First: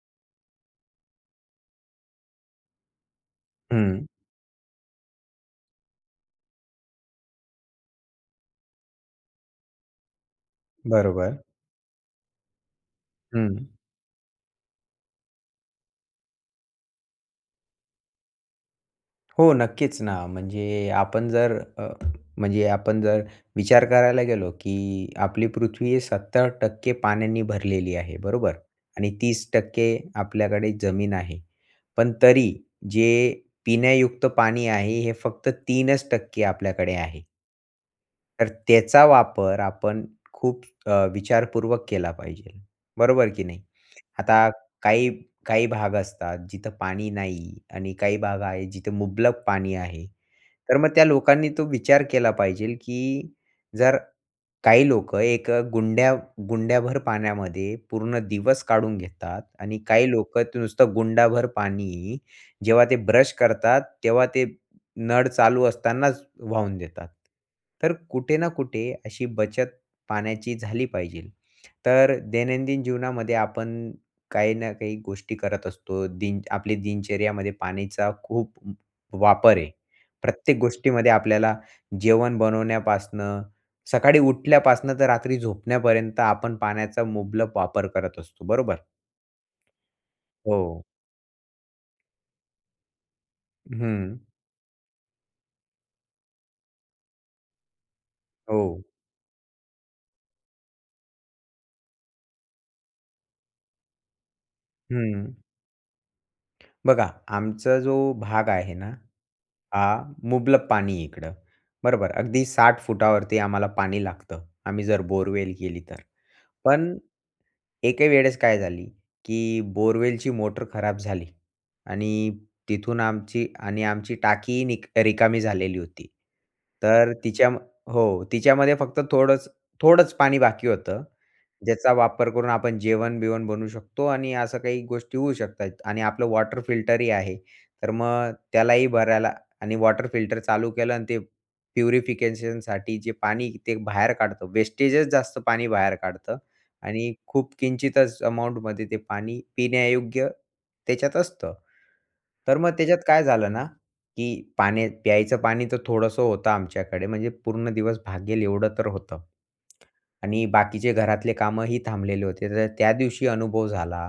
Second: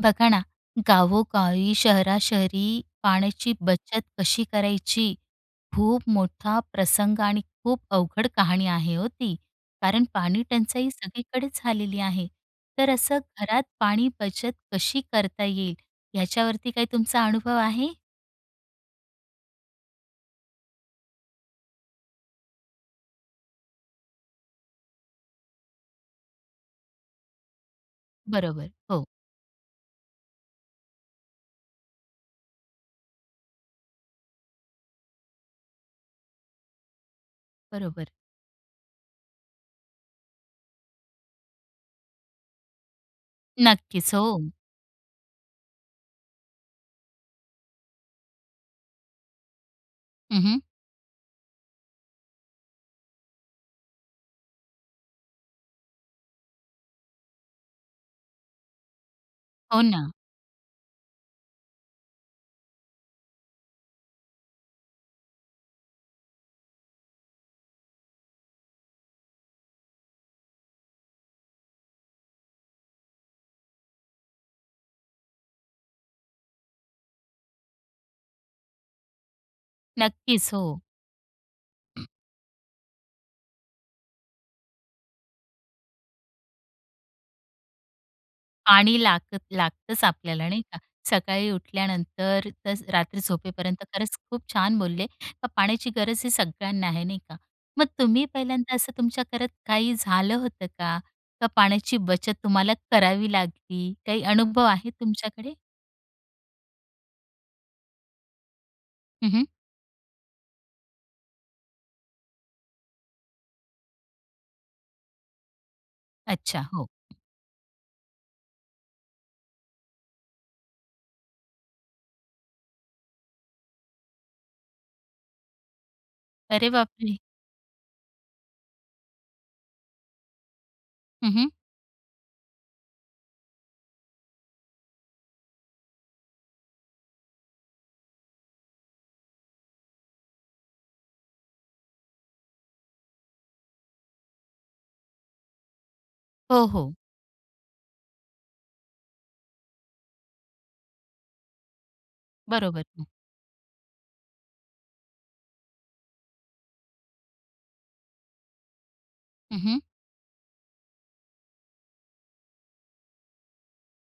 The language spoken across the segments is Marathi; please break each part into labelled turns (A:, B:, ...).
A: बघा ना, गावो-गावी शहरा-शहरी पाण्याची बचत
B: हं.
A: कशी करायची? खूप मोठा प्रसंग आणि खूप अवघड कहाणी आहे हो ती, कारण पाणी टंचाई
B: बरोबर.
A: सगळीकडेच झालेली आहे. तर असं घरात
B: हं.
A: पाणी बचत कशी करता येईल ह्याच्यावरती काही तुमचा अनुभव आहे?
B: हो नक्कीच ना, म्हणजे आपण जर अ, म्हणजे आपण जर विचार करायला गेलो की आपली पृथ्वी 70% पाण्याने भरलेली आहे बरोबर?
A: बरोबर, हो.
B: आणि 30% आपल्याकडे जमीन आहे. पण तरी जे पिण्यायुक्त पाणी आहे, हे फक्त 3% आपल्याकडे आहे.
A: बरोबर.
B: तर त्याचा वापर आपण खूप अ, विचारपूर्वक केला पाहिजे, बरोबर की नाही?
A: नक्कीच,
B: आता
A: हो.
B: काही, काही भाग असतात जिथं पाणी नाही आणि काही भाग आहे जिथं मुबलक पाणी आहे.
A: हं, हं.
B: तर मग त्या लोकांनी तो विचार केला पाहिजेल की जर काही लोकं एक गुंड्या गुंड्याभर पाण्यामध्ये पूर्ण दिवस काढून घेतात आणि
A: हो, ना.
B: काही लोकं ते नुसतं गुंडाभर पाणी जेव्हा ते ब्रश करतात तेव्हा ते नळ चालू असतानाच वाहून देतात. तर कुठे ना कुठे अशी बचत पाण्याची झाली पाहिजे. तर दैनंदिन जीवनामध्ये आपण काही ना काही गोष्टी करत असतो. दिन आपल्या दिनचर्येमध्ये पाण्याचा खूप वापर आहे.
A: नक्कीच,
B: प्रत्येक
A: हो.
B: गोष्टीमध्ये आपल्याला जेवण बनवण्यापासनं, सकाळी उठल्यापासनं तर रात्री झोपण्यापर्यंत आपण पाण्याचा मुबलक वापर करत असतो, बरोबर?
A: पाणी लागत लागतंच आपल्याला नाही का,
B: हो.
A: सकाळी उठल्यानंतर ते रात्री झोपेपर्यंत. खरंच
B: हं.
A: खूप छान बोलले, का पाण्याची गरज ही सगळ्यांना आहे, नाही का. मग तुम्ही पहिल्यांदा
B: हो.
A: असं तुमच्या घरात काही झालं होतं का? का पाण्याची बचत तुम्हाला करावी लागली, काही अनुभव आहे
B: हं.
A: तुमच्याकडे?
B: बघा, आमचा जो भाग आहे ना,
A: हं, हं.
B: हा मुबलक पाणी इकडं बरोबर, अगदी 60 फुटावरती आम्हाला पाणी लागतं, आम्ही जर बोअरवेल केली तर.
A: अच्छा, हो.
B: पण एके वेळेस काय झाली की बोअरवेलची मोटर खराब झाली आणि तिथून आमची आणि आमची टाकी निक रिकामी झालेली होती.
A: अरे
B: तर
A: बापरे!
B: तिच्या हो, तिच्यामध्ये फक्त थोडंच-थोडंच पाणी बाकी होतं.
A: हं, हं.
B: ज्याचा वापर करून आपण जेवण-बिवण बनवू शकतो आणि असं काही गोष्टी होऊ शकतात. आणि आपलं वॉटर फिल्टरही आहे, तर मग त्यालाही भरायला आणि वॉटर फिल्टर चालू केलं आणि ते प्युरिफिकेशनसाठी जे पाणी ते बाहेर काढतं, वेस्टेजच जास्त पाणी बाहेर काढतं
A: हो, हो.
B: आणि खूप किंचितच अमाऊंटमध्ये ते पाणी पिण्यायोग्य त्याच्यात असतं. तर मग त्याच्यात
A: बरोबर.
B: काय झालं ना, की पाणी प्यायचं पाणी तर थोडंसं होतं आमच्याकडे म्हणजे पूर्ण दिवस भागेल एवढं तर होतं.
A: हं, हं.
B: आणि बाकीचे घरातले कामंही थांबलेले होते, तर त्या दिवशी अनुभव झाला,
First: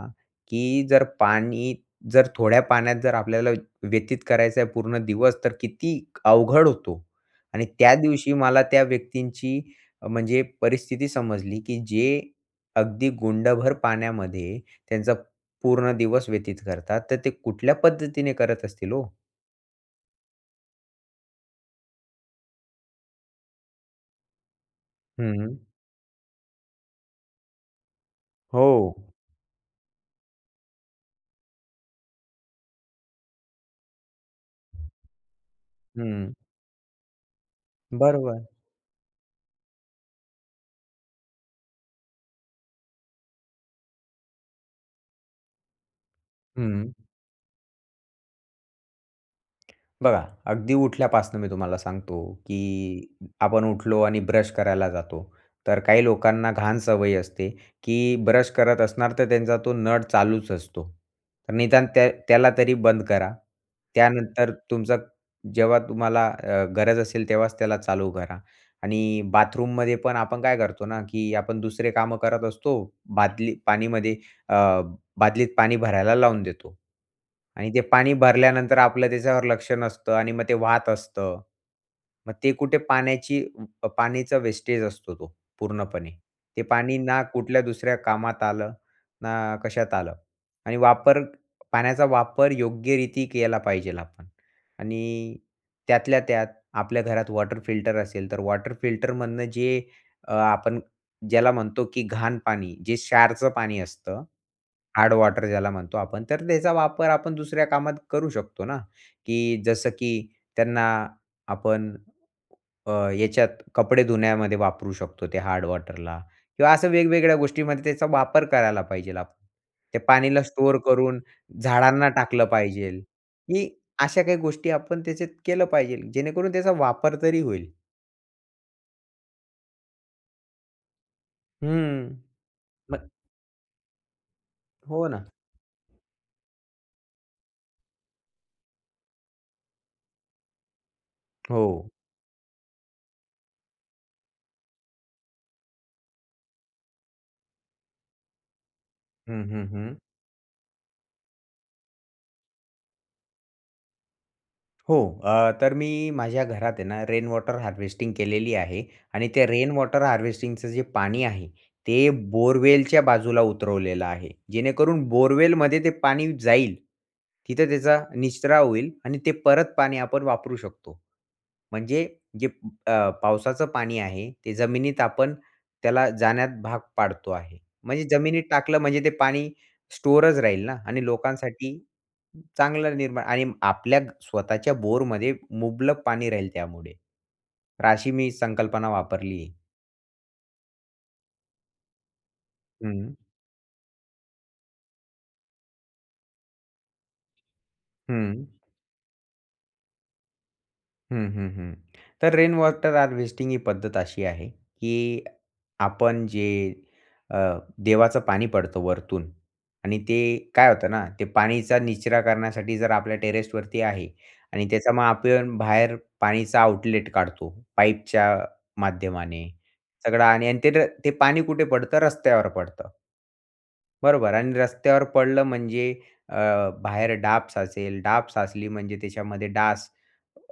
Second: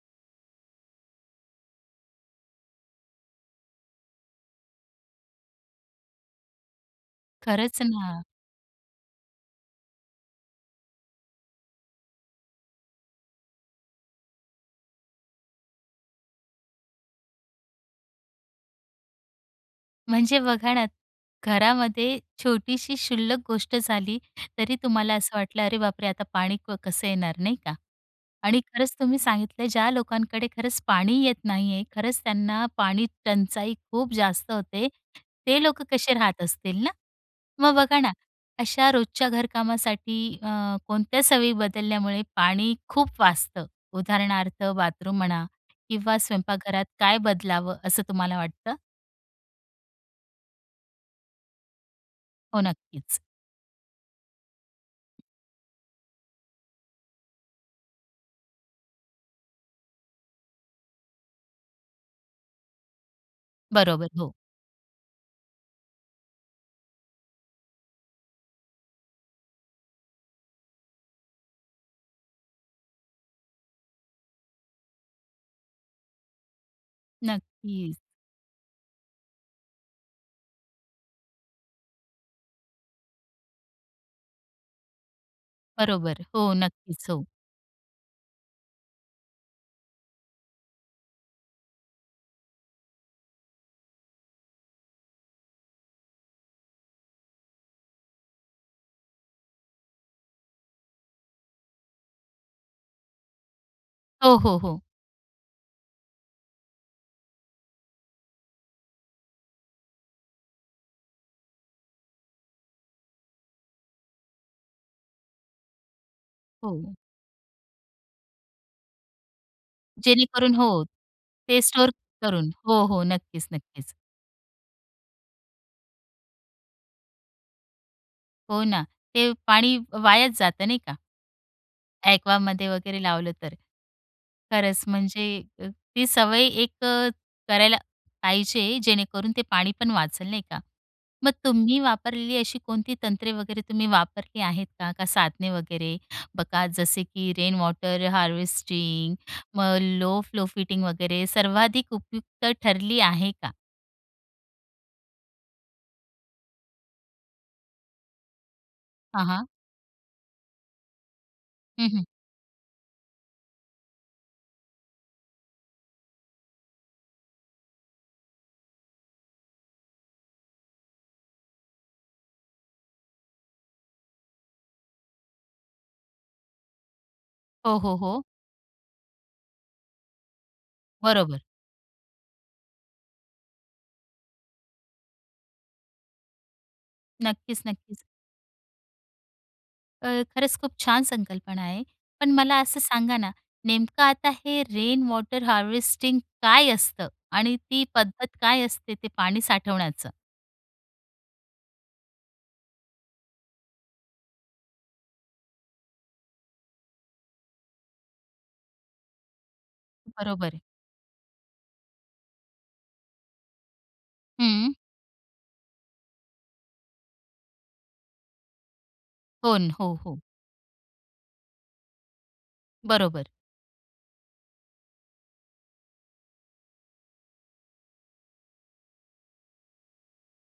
B: की जर पाणी जर थोड्या पाण्यात, जर आपल्याला व्य व्यतीत करायचं आहे पूर्ण दिवस तर किती अवघड होतो. आणि
A: खरंच
B: त्या
A: ना.
B: दिवशी मला त्या व्यक्तींची म्हणजे परिस्थिती समजली, की जे अगदी गुंडभर पाण्यामध्ये त्यांचा पूर्ण दिवस व्यतीत करतात. तर ते कुठल्या पद्धतीने करत असतील हो?
A: म्हणजे बघा ना, घरामध्ये छोटीशी शुल्लक गोष्ट झाली, तरी तुम्हाला असं
B: हं.
A: वाटलं, अरे बापरे! आता पाणी क कसं येणार नाही का. आणि खरंच
B: हो.
A: तुम्ही सांगितलं, ज्या लोकांकडे खरंच पाणी येत नाही आहे खरंच त्यांना पाणी टंचाई खूप जास्त होते, ते लोक कसे
B: हं.
A: राहत असतील ना? मग बघा ना,
B: बरोबर.
A: अशा रोजच्या घरकामासाठी अ, कोणत्या सवयी बदलल्यामुळे पाणी खूप वाचतं? उदाहरणार्थ बाथरूम म्हणा किंवा स्वयंपाकघरात
B: हं.
A: काय बदलावं असं तुम्हाला वाटतं?
B: बघा, अगदी उठल्यापासनं मी तुम्हाला सांगतो,
A: हो,
B: की
A: नक्कीच.
B: आपण उठलो आणि ब्रश करायला जातो, तर काही लोकांना घाण सवय असते, की ब्रश करत असणार, तर त्यांचा तो नळ चालूच असतो. निदान त्या त्याला तरी बंद करा.
A: बरोबर, हो.
B: त्यानंतर तुमचं जेव्हा तुम्हाला अ, गरज असेल, तेव्हाच त्याला चालू करा. आणि बाथरूममध्ये पण आपण काय करतो ना, की आपण दुसरे कामं करत असतो, बादली पाणीमध्ये अ, बादलीत पाणी भरायला लावून देतो. आणि ते
A: नक्कीच.
B: पाणी भरल्यानंतर आपलं त्याच्यावर लक्ष नसतं आणि मग ते वाहत असतं. मग ते कुठे पाण्याची पाण्याचा वेस्टेज असतो, तो पूर्णपणे.
A: बरोबर, हो,
B: ते पाणी
A: नक्कीच,
B: ना
A: हो.
B: कुठल्या दुसऱ्या कामात आलं, ना कशात आलं. आणि वापर पाण्याचा वापर योग्यरीती केला पाहिजेल आपण. आणि त्यातल्या त्यात आपल्या घरात वॉटर फिल्टर असेल, तर वॉटर फिल्टरमधनं जे अ, आपण ज्याला म्हणतो, की घाण पाणी जे क्षारचं पाणी असतं,
A: हो, हो, हो.
B: हार्ड वॉटर ज्याला म्हणतो आपण, तर त्याचा वापर आपण दुसऱ्या कामात करू शकतो ना, की जसं की त्यांना आपण अ, याच्यात कपडे धुण्यामध्ये वापरू शकतो ते हार्ड वॉटरला किंवा असं
A: हो.
B: वेगवेगळ्या गोष्टीमध्ये त्याचा वापर करायला पाहिजे. ते पाणीला
A: जेणेकरून
B: स्टोअर
A: हो,
B: करून
A: ते स्टोअर
B: झाडांना टाकलं
A: करून, हो,
B: पाहिजे.
A: हो, नक्कीच,
B: ही
A: नक्कीच.
B: अशा काही गोष्टी आपण त्याच्यात केलं पाहिजे, जेणेकरून त्याचा वापर तरी होईल.
A: हो ना, ते पाणी वायाच जातं नाही का?
B: हम्म,
A: ॲक्वामध्ये वगैरे
B: म
A: लावलं तर. खरंच
B: हो ना.
A: म्हणजे ती सवय 1 करायला पाहिजे जेणेकरून ते पाणी पण वाचेलं नाही का. मग तुम्ही
B: हो.
A: वापरलेली अशी कोणती तंत्रे वगैरे, तुम्ही वापरली आहेत का? का साधने वगैरे? बघा जसे की रेन वॉटर हार्वेस्टिंग,
B: हं, हं,
A: मग
B: हं.
A: लो फ्लो फिटिंग वगैरे सर्वाधिक उपयुक्त ठरली आहे का?
B: हो. अ, तर मी माझ्या घरात आहे ना, रेन वॉटर हार्वेस्टिंग केलेली आहे,
A: हां
B: आणि त्या
A: हां.
B: रेन वॉटर हार्वेस्टिंगचं जे पाणी आहे,
A: हं, हं.
B: ते बोअरवेलच्या बाजूला उतरवलेलं आहे, जेणेकरून बोरवेलमध्ये ते पाणी जाईल. तिथं त्याचा निचरा होईल आणि ते परत पाणी आपण वापरू शकतो. म्हणजे जे अ, पावसाचं पाणी आहे, ते जमिनीत आपण त्याला जाण्यात भाग पाडतो आहे,
A: हो, हो,
B: म्हणजे
A: हो.
B: जमिनीत टाकलं म्हणजे ते पाणी स्टोअरच राहील ना, आणि
A: बरोबर.
B: लोकांसाठी चांगलं निर्माण आणि आपल्या स्वतःच्या बोरमध्ये मुबलक पाणी राहील त्यामुळे,
A: नक्कीच,
B: तर
A: नक्कीच.
B: अशी मी संकल्पना वापरलीये.
A: अ, खरंच खूप छान संकल्पना आहे. पण मला असं
B: हं.
A: सांगा ना, नेमकं आता हे रेन वॉटर हार्वेस्टिंग काय असतं? आणि ती पद्धत
B: हं.
A: काय असते ते पाणी साठवण्याचं?
B: हं, हं, हं, तर रेन वॉटर हार्वेस्टिंग ही पद्धत अशी आहे, की आपण जे अ, देवाचं पाणी पडतं वरतून आणि ते
A: बरोबर आहे.
B: काय होतं ना, ते पाणीचा निचरा करण्यासाठी जर आपल्या टेरेसवरती आहे आणि
A: हम्म.
B: त्याच्यामध्ये आपण बाहेर पाणीचा आउटलेट काढतो पाईपच्या माध्यमाने
A: हो, न, हो, हो.
B: सगळं, आणि आणि ते ते पाणी कुठे पडतं, रस्त्यावर पडतं.
A: बरोबर.
B: बरोबर? आणि रस्त्यावर पडलं म्हणजे अ, बाहेर डाब साचेल, डाब साचली म्हणजे त्याच्यामध्ये डास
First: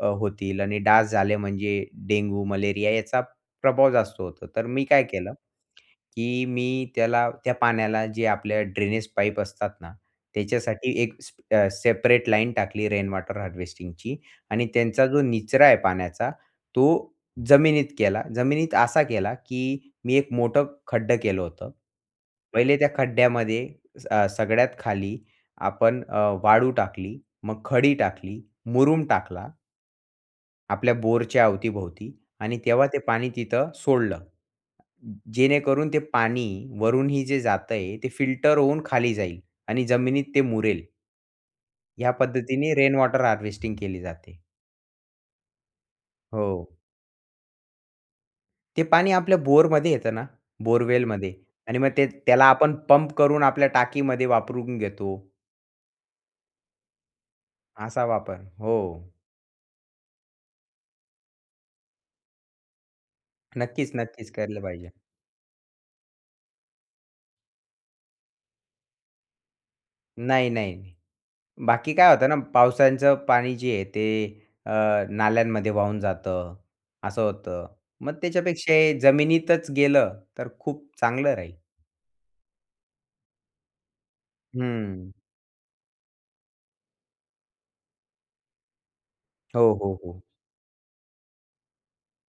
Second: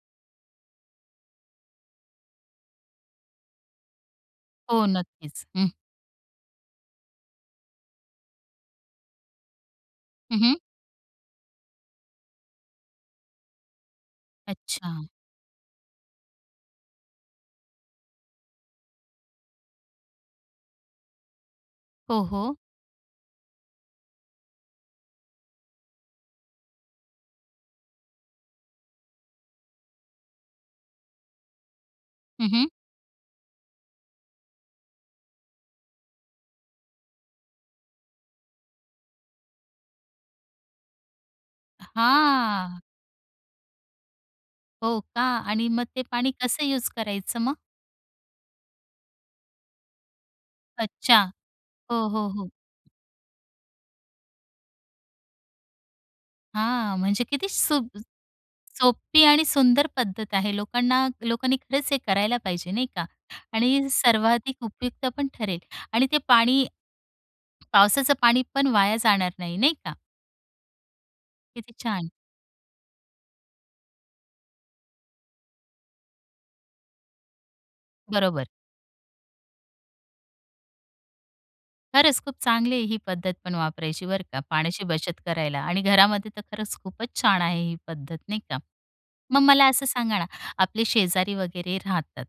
B: अ, होतील आणि डास झाले म्हणजे डेंगू, मलेरिया याचा प्रभाव जास्त होतो, तर मी
A: हो,
B: काय केलं,
A: नक्कीच. हं.
B: की मी त्याला त्या पाण्याला जे आपल्या ड्रेनेज पाईप असतात ना,
A: हं, हं.
B: त्याच्यासाठी एक स्प सेपरेट लाईन टाकली रेन वॉटर हार्वेस्टिंगची आणि त्यांचा
A: अच्छा.
B: जो निचरा आहे पाण्याचा, तो जमिनीत केला, जमिनीत असा केला, की मी एक मोठं खड्डं केलं होतं,
A: हो, हो.
B: पहिले त्या खड्ड्यामध्ये अ, सगळ्यात खाली आपण अ, वाळू टाकली, मग खडी टाकली, मुरूम टाकला. आपल्या बोरच्या अवतीभोवती
A: हं,
B: आणि
A: हं.
B: तेव्हा ते पाणी तिथं सोडलं. जेणेकरून ते पाणी वरूनही जे जातंय ते फिल्टर होऊन खाली जाईल आणि जमिनीत ते मुरेल. या पद्धतीने
A: हां.
B: रेन वॉटर हार्वेस्टिंग केली जाते.
A: हो, का आणि मग ते पाणी कसं
B: हो.
A: युज करायचं मग?
B: ते पाणी आपल्या बोरमध्ये येतं ना,
A: अच्छा,
B: बोरवेलमध्ये आणि मग ते
A: हो, हो,
B: त्याला
A: हो.
B: आपण पंप करून आपल्या टाकीमध्ये वापरून घेतो.
A: हां, म्हणजे किती सुद्
B: असा वापर, हो.
A: सोपी आणि सुंदर पद्धत आहे, लोकांना लोकांनी खरंच हे करायला पाहिजे नाही का आणि
B: नक्कीच, नक्कीच, केलं
A: सर्वाधिक
B: पाहिजे.
A: उपयुक्तपण ठरेल आणि ते पाणी पावसाचं पाणीपण वाया जाणार नाही, नाही का?
B: नाही, नाही,
A: किती
B: बाकी
A: छान.
B: काय होतं ना, पावसाचं पाणी जे आहे, ते अ, नाल्यांमध्ये वाहून जातं, असं होतं, मग
A: बरोबर.
B: त्याच्यापेक्षा हे जमिनीतच गेलं, तर खूप चांगलं राहील.
A: खरंच खूप चांगली आहे ही पद्धत, पण वापरायची बरं का पाण्याची
B: हं.
A: बचत करायला आणि घरामध्ये तर खरंच खूपच छान आहे ही पद्धत नाही का. मग मला
B: हो,
A: असं
B: हो,
A: सांगा
B: हो.
A: ना, आपले शेजारी वगैरे राहतात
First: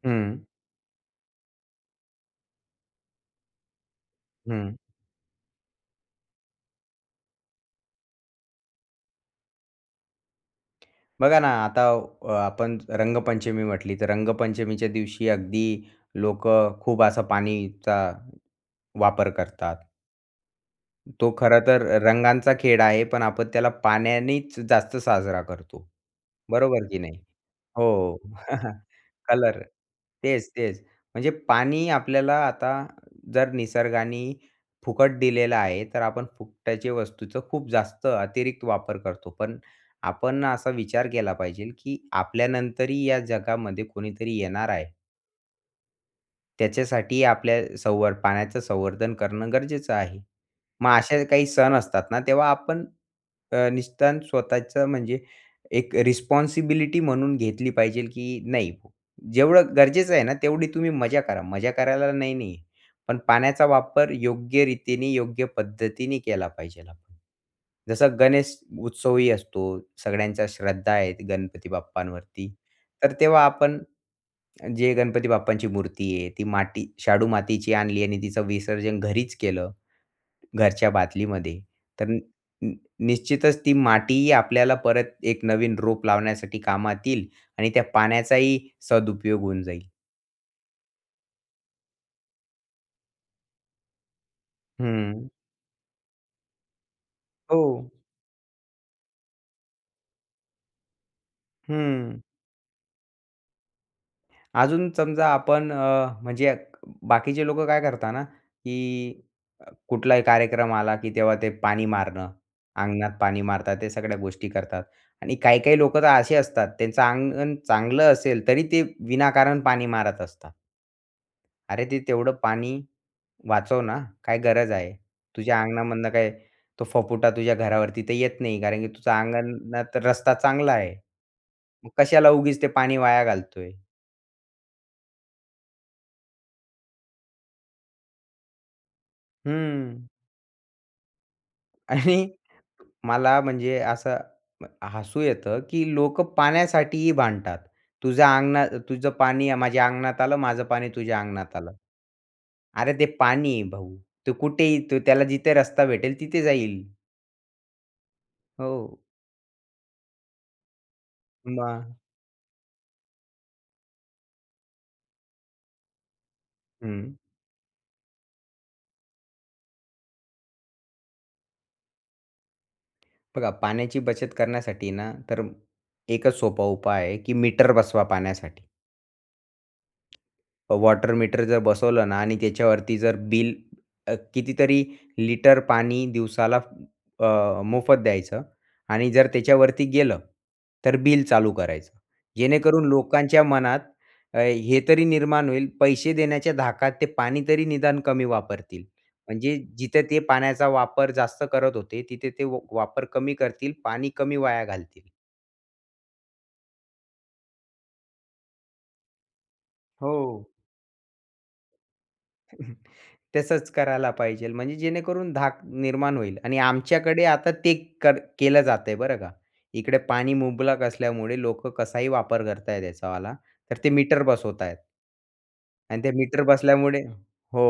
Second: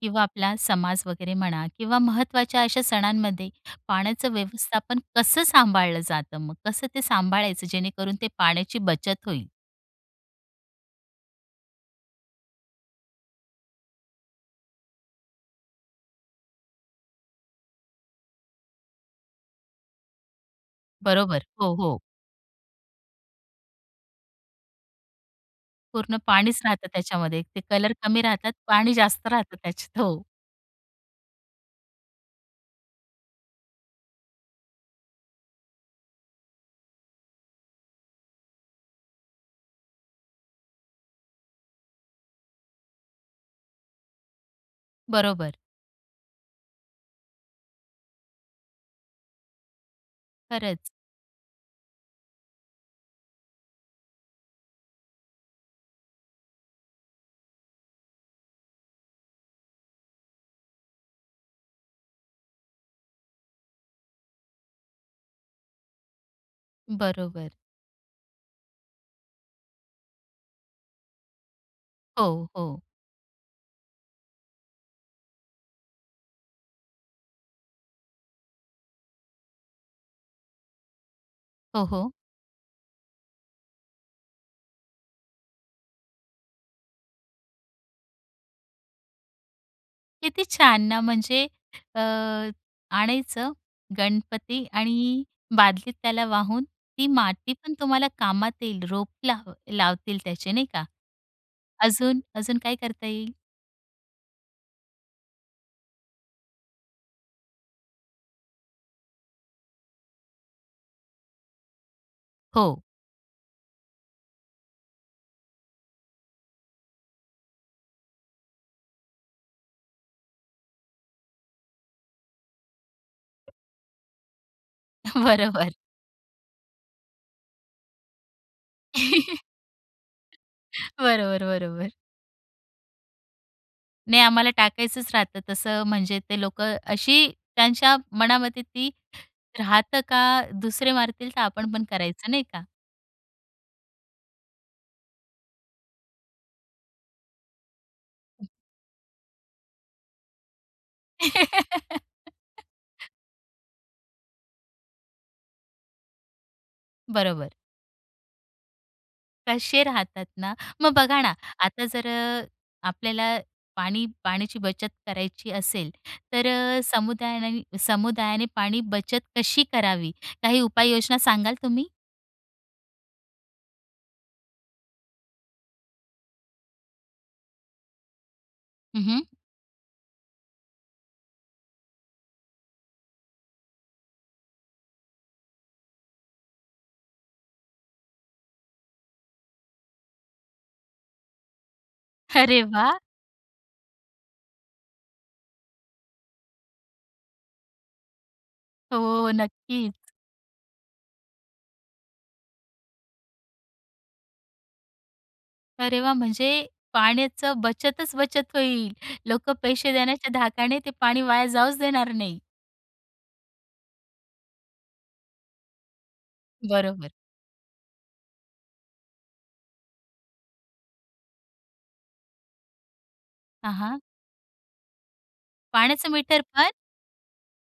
A: किंवा अ,
B: हं.
A: आपला समाज वगैरे म्हणा किंवा महत्त्वाच्या अशा सणांमध्ये पाण्याचं
B: हं.
A: व्यवस्थापन कसं सांभाळलं जातं मग? कसं ते सांभाळायचं, जेणेकरून ते पाण्याची बचत होईल?
B: बघा ना आता अ, आपण रंगपंचमी म्हटली तर, रंगपंचमीच्या दिवशी अगदी लोकं खूप असा पाणीचा वापर करतात. तो
A: बरोबर.
B: खरं
A: हो,
B: तर
A: हो.
B: रंगांचा खेळ आहे, पण आपण त्याला पाण्यानीच जास्त साजरा करतो.
A: पूर्ण पाणीच
B: बरोबर
A: राहतं
B: की नाही?
A: त्याच्यामध्ये. ते कलर
B: हो.
A: कमी राहतात. पाणी जास्त राहतं
B: कलर.
A: त्याच्यात. हो.
B: तेच, तेच. म्हणजे पाणी आपल्याला आता जर निसर्गानी फुकट दिलेला आहे तर आपण फुकट्याचे वस्तूचं खूप जास्त अतिरिक्त वापर करतो. पण आपण असा विचार केला पाहिजेल, की आपल्यानंतरही या जगामध्ये कोणीतरी येणार आहे.
A: बरोबर.
B: त्याच्यासाठी आपल्याला संव पाण्याचं संवर्धन करणं गरजेचं आहे.
A: खरंच.
B: मग असे काही सण असतात ना, तेव्हा आपण अ, निदान स्वतःचं म्हणजे एक रिस्पॉन्सिबिलिटी म्हणून घेतली पाहिजेल, की नाही जेवढं गरजेचं आहे ना, तेवढी तुम्ही मजा करा. मजा करायला नाही नाहीये. पण पाण्याचा वापर योग्य रीतीने, योग्य पद्धतीने केला पाहिजेल.
A: बरोबर.
B: जसं गणेश उत्सवही असतो. सगळ्यांच्या श्रद्धा आहेत, गणपती
A: हो,
B: बाप्पांवरती.
A: हो.
B: तर तेव्हा आपण जे गणपती बाप्पांची मूर्ती आहे ती माटी शाडू मातीची आणली आणि तिचं विसर्जन घरीच केलं, घरच्या बादलीमध्ये
A: हो,
B: तर
A: हो.
B: नी नी निश्चितच ती माटीही आपल्याला परत एक नवीन रोप लावण्यासाठी कामात येईल आणि त्या पाण्याचाही सदुपयोग होऊन जाईल.
A: किती छान ना. म्हणजे अ, आणायचं गणपती आणि
B: हं.
A: बादलीत त्याला वाहून ती मातीपण
B: हो.
A: तुम्हाला कामात येईल. रोप लाव लावतील त्याचे नाही का? अजून
B: हं.
A: अजून काय करता येईल?
B: अजून समजा आपण अ, म्हणजे बाकीचे लोकं काय करतात ना की कुठलाही कार्यक्रम आला की तेव्हा ते पाणी मारणं.
A: हो.
B: अंगणात पाणी मारतात. ते सगळ्या गोष्टी करतात आणि काही-काही लोकं तर असे असतात त्यांचं अंगण चांगलं असेल, तरी ते विनाकारण पाणी मारत असतात. अरे ते तेवढं पाणी वाचव ना, काय गरज आहे तुझ्या
A: बरोबर.
B: अंगणामधनं काय तो फफुटा तुझ्या घरावर तिथे येत नाही. कारण की तुझा अंगणात रस्ता चांगला आहे.
A: बरोबर, बरोबर.
B: कशाला उगीच ते पाणी वाया घालतोय.
A: नाही आम्हाला टाकायचंच राहतं, तसं म्हणजे ते लोकं अशी त्यांच्या मनामध्ये ती राहतं
B: हं.
A: का, दुसरे मारतील तर आपण पण
B: आणि
A: करायचं नाही का?
B: मला म्हणजे असं हसू येतं, की लोकं पाण्यासाठीही भांडतात. तुझ्या अंगणात तुझं पाणी, माझ्या अंगणात आलं माझं पाणी तुझ्या अंगणात आलं. अरे ते पाणी आहे भाऊ. तो कुठेही त्याला जिथे रस्ता भेटेल तिथे जाईल.
A: बरोबर.
B: हो.
A: कसे राहतात ना, मग बघा ना, आता
B: मग.
A: जर अ, आपल्याला पाणी पाण्याची बचत करायची असेल, तर अ,
B: हं.
A: समुदायाने समुदायाने पाणी बचत कशी करावी? काही उपाययोजना सांगाल तुम्ही?
B: बघा, पाण्याची बचत करण्यासाठी ना, तर एकच सोपा उपाय आहे, की मीटर बसवा पाण्यासाठी.
A: हं, हं.
B: अ, वॉटर मीटर जर बसवलं ना आणि त्याच्यावरती जर बिल अ, कितीतरी लिटर पाणी दिवसाला अ, मोफत द्यायचं आणि जर त्याच्यावरती गेलं, तर बिल चालू करायचं.
A: अरे
B: जेणेकरून
A: वाह!
B: लोकांच्या मनात अ, हे तरी निर्माण होईल, पैसे देण्याच्या धाकात ते पाणी तरी निदान कमी वापरतील.
A: हो,
B: म्हणजे
A: नक्कीच.
B: जिथं ते पाण्याचा वापर जास्त करत होते, तिथे ते व वापर कमी करतील, पाणी कमी वाया घालतील.
A: अरे वाह! म्हणजे पाण्याचं बचतच-बचत होईल, लोकं पैसे देण्याच्या
B: हो.
A: धाकाने ते पाणी वाया जाऊच देणार नाही.
B: तसंच करायला पाहिजे. म्हणजे जेणेकरून धाक निर्माण होईल आणि
A: बरोबर.
B: आमच्याकडे आता ते कर केलं जातंय, बरं का. इकडे पाणी मुबलक असल्यामुळे लोकं कसाही वापर करतायेत याच्यावाला
A: हां,
B: तर ते
A: हां.
B: मीटर बसवतायेत. आणि
A: पाण्याचं
B: ते मीटर
A: मीटरपण?
B: बसल्यामुळे हो.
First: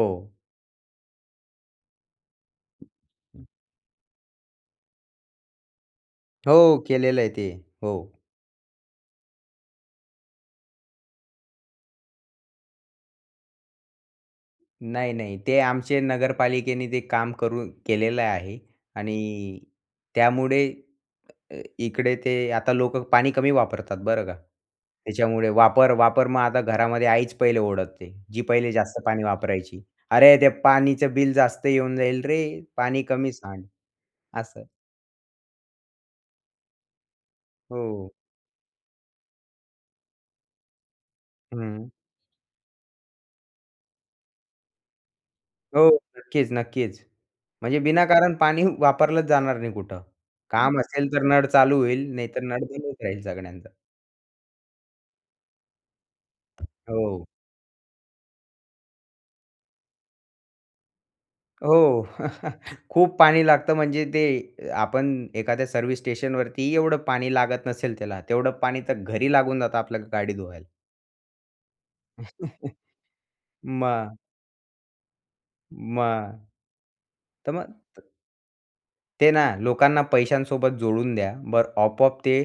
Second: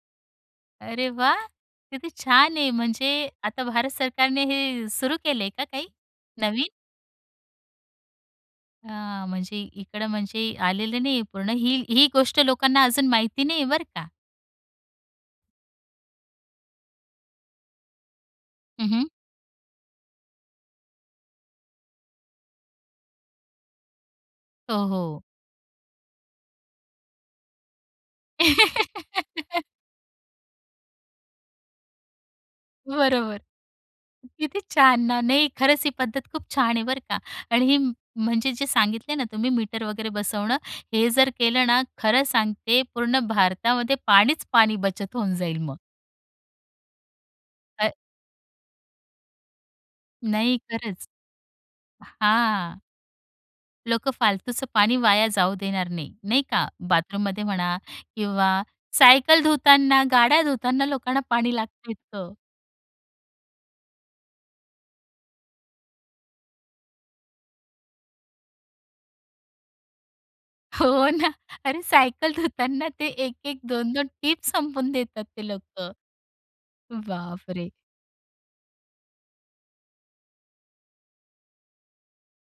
A: अरे वाह! किती छान आहे, म्हणजे आता भारत सरकारने हे सुरू केलंय का काही नवीन?
B: हो, केलेलं आहे ते. हो.
A: हां, म्हणजे इकडं म्हणजे आलेलं नाहीये पूर्ण. ही, ही गोष्ट लोकांना अजून माहिती नाही आहे, बरं का?
B: नाही, नाही. ते आमचे नगरपालिकेने ते काम करून केलेलं आहे
A: हं, हं.
B: आणि त्यामुळे अ, इकडे ते आता लोकं पाणी कमी वापरतात बरं का.
A: हो, हो.
B: त्याच्यामुळे वापर, वापर मग आता घरामध्ये आईच पहिले ओरडते, जी पहिले जास्त पाणी वापरायची. "अरे! ते पाणीचं बिल जास्त येऊन जाईल रे. पाणी कमी
A: बरोबर.
B: सांड."
A: किती
B: असं.
A: छान ना! नाही, खरंच ही पद्धत खूप छान आहे बरं का आणि ही म
B: हो.
A: म्हणजे जे सांगितले ना तुम्ही, मीटर वगैरे बसवणं, हे जर केलं ना
B: हं.
A: खरं सांगते, पूर्ण भारतामध्ये पाणीच पाणी बचत होऊन जाईल मग.
B: हो, नक्कीच, नक्कीच. म्हणजे
A: अ.
B: विनाकारण पाणी वापरलंच जाणार नाही कुठं.
A: नाही
B: काम
A: खरंच.
B: असेल तर नळ चालू होईल, नाहीतर नळ
A: हां.
B: बंदच राहील सगळ्यांचा.
A: लोकं फालतूचं पाणी वाया जाऊ देणार नाही, नाही का.
B: हो.
A: बाथरूममध्ये म्हणा किंवा सायकल धुताना, गाड्या धुताना लोकांना पाणी लागत
B: हो,
A: इतकं.
B: खूप पाणी लागतं म्हणजे ते अ, आपण एखाद्या सर्व्हिस स्टेशनवरतीही एवढं पाणी लागत नसेल त्याला, तेवढं पाणी तर घरी लागून जातं आपल्या गाडी धुवायला.
A: हो ना, अरे सायकल धुताना ते एक-एक दोन-दोन
B: मग.
A: टीप संपवून देतात ते लोकं.
B: मग.
A: बापरे!
B: ते ना, लोकांना पैशांसोबत जोडून द्या, बरं आपोआप ते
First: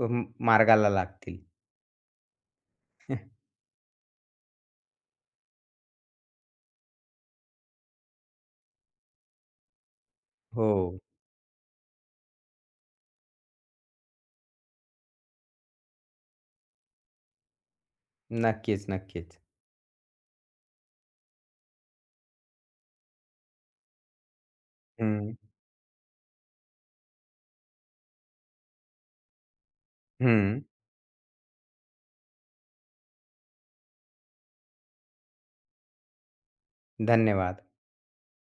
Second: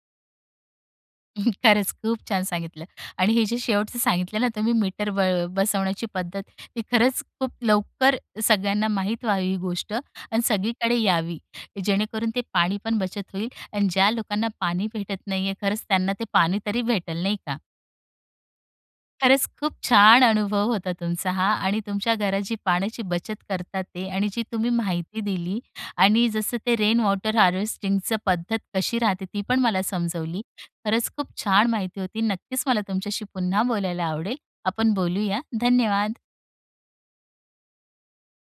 B: म मार्गाला लागतील.
A: खरंच, खूप छान सांगितलं आणि हे जे शेवटचं सांगितलं ना तुम्ही मीटर ब बसवण्याची पद्धत, ती खरंच खूप लवकर सगळ्यांना माहीत व्हावी ही गोष्ट आणि सगळीकडे
B: हो.
A: यावी. की जेणेकरून ते पाणी पण बचत होईल आणि ज्या लोकांना पाणी भेटत नाही आहे खरंच त्यांना ते पाणी तरी भेटेल, नाही का.
B: नक्कीच, नक्कीच.
A: खरंच खूप छान अनुभव होता तुमचा हां. आणि तुमच्या घरात जी पाण्याची बचत करतात आहेत आणि जी तुम्ही माहिती
B: हं.
A: दिली. आणि जसं ते रेन वॉटर हार्वेस्टिंगचं पद्धत कशी राहते ती पण मला समजवली,
B: हं.
A: खरंच खूप छान माहिती होती. नक्कीच मला तुमच्याशी पुन्हा बोलायला आवडेल, आपण बोलूया, धन्यवाद.
B: धन्यवाद.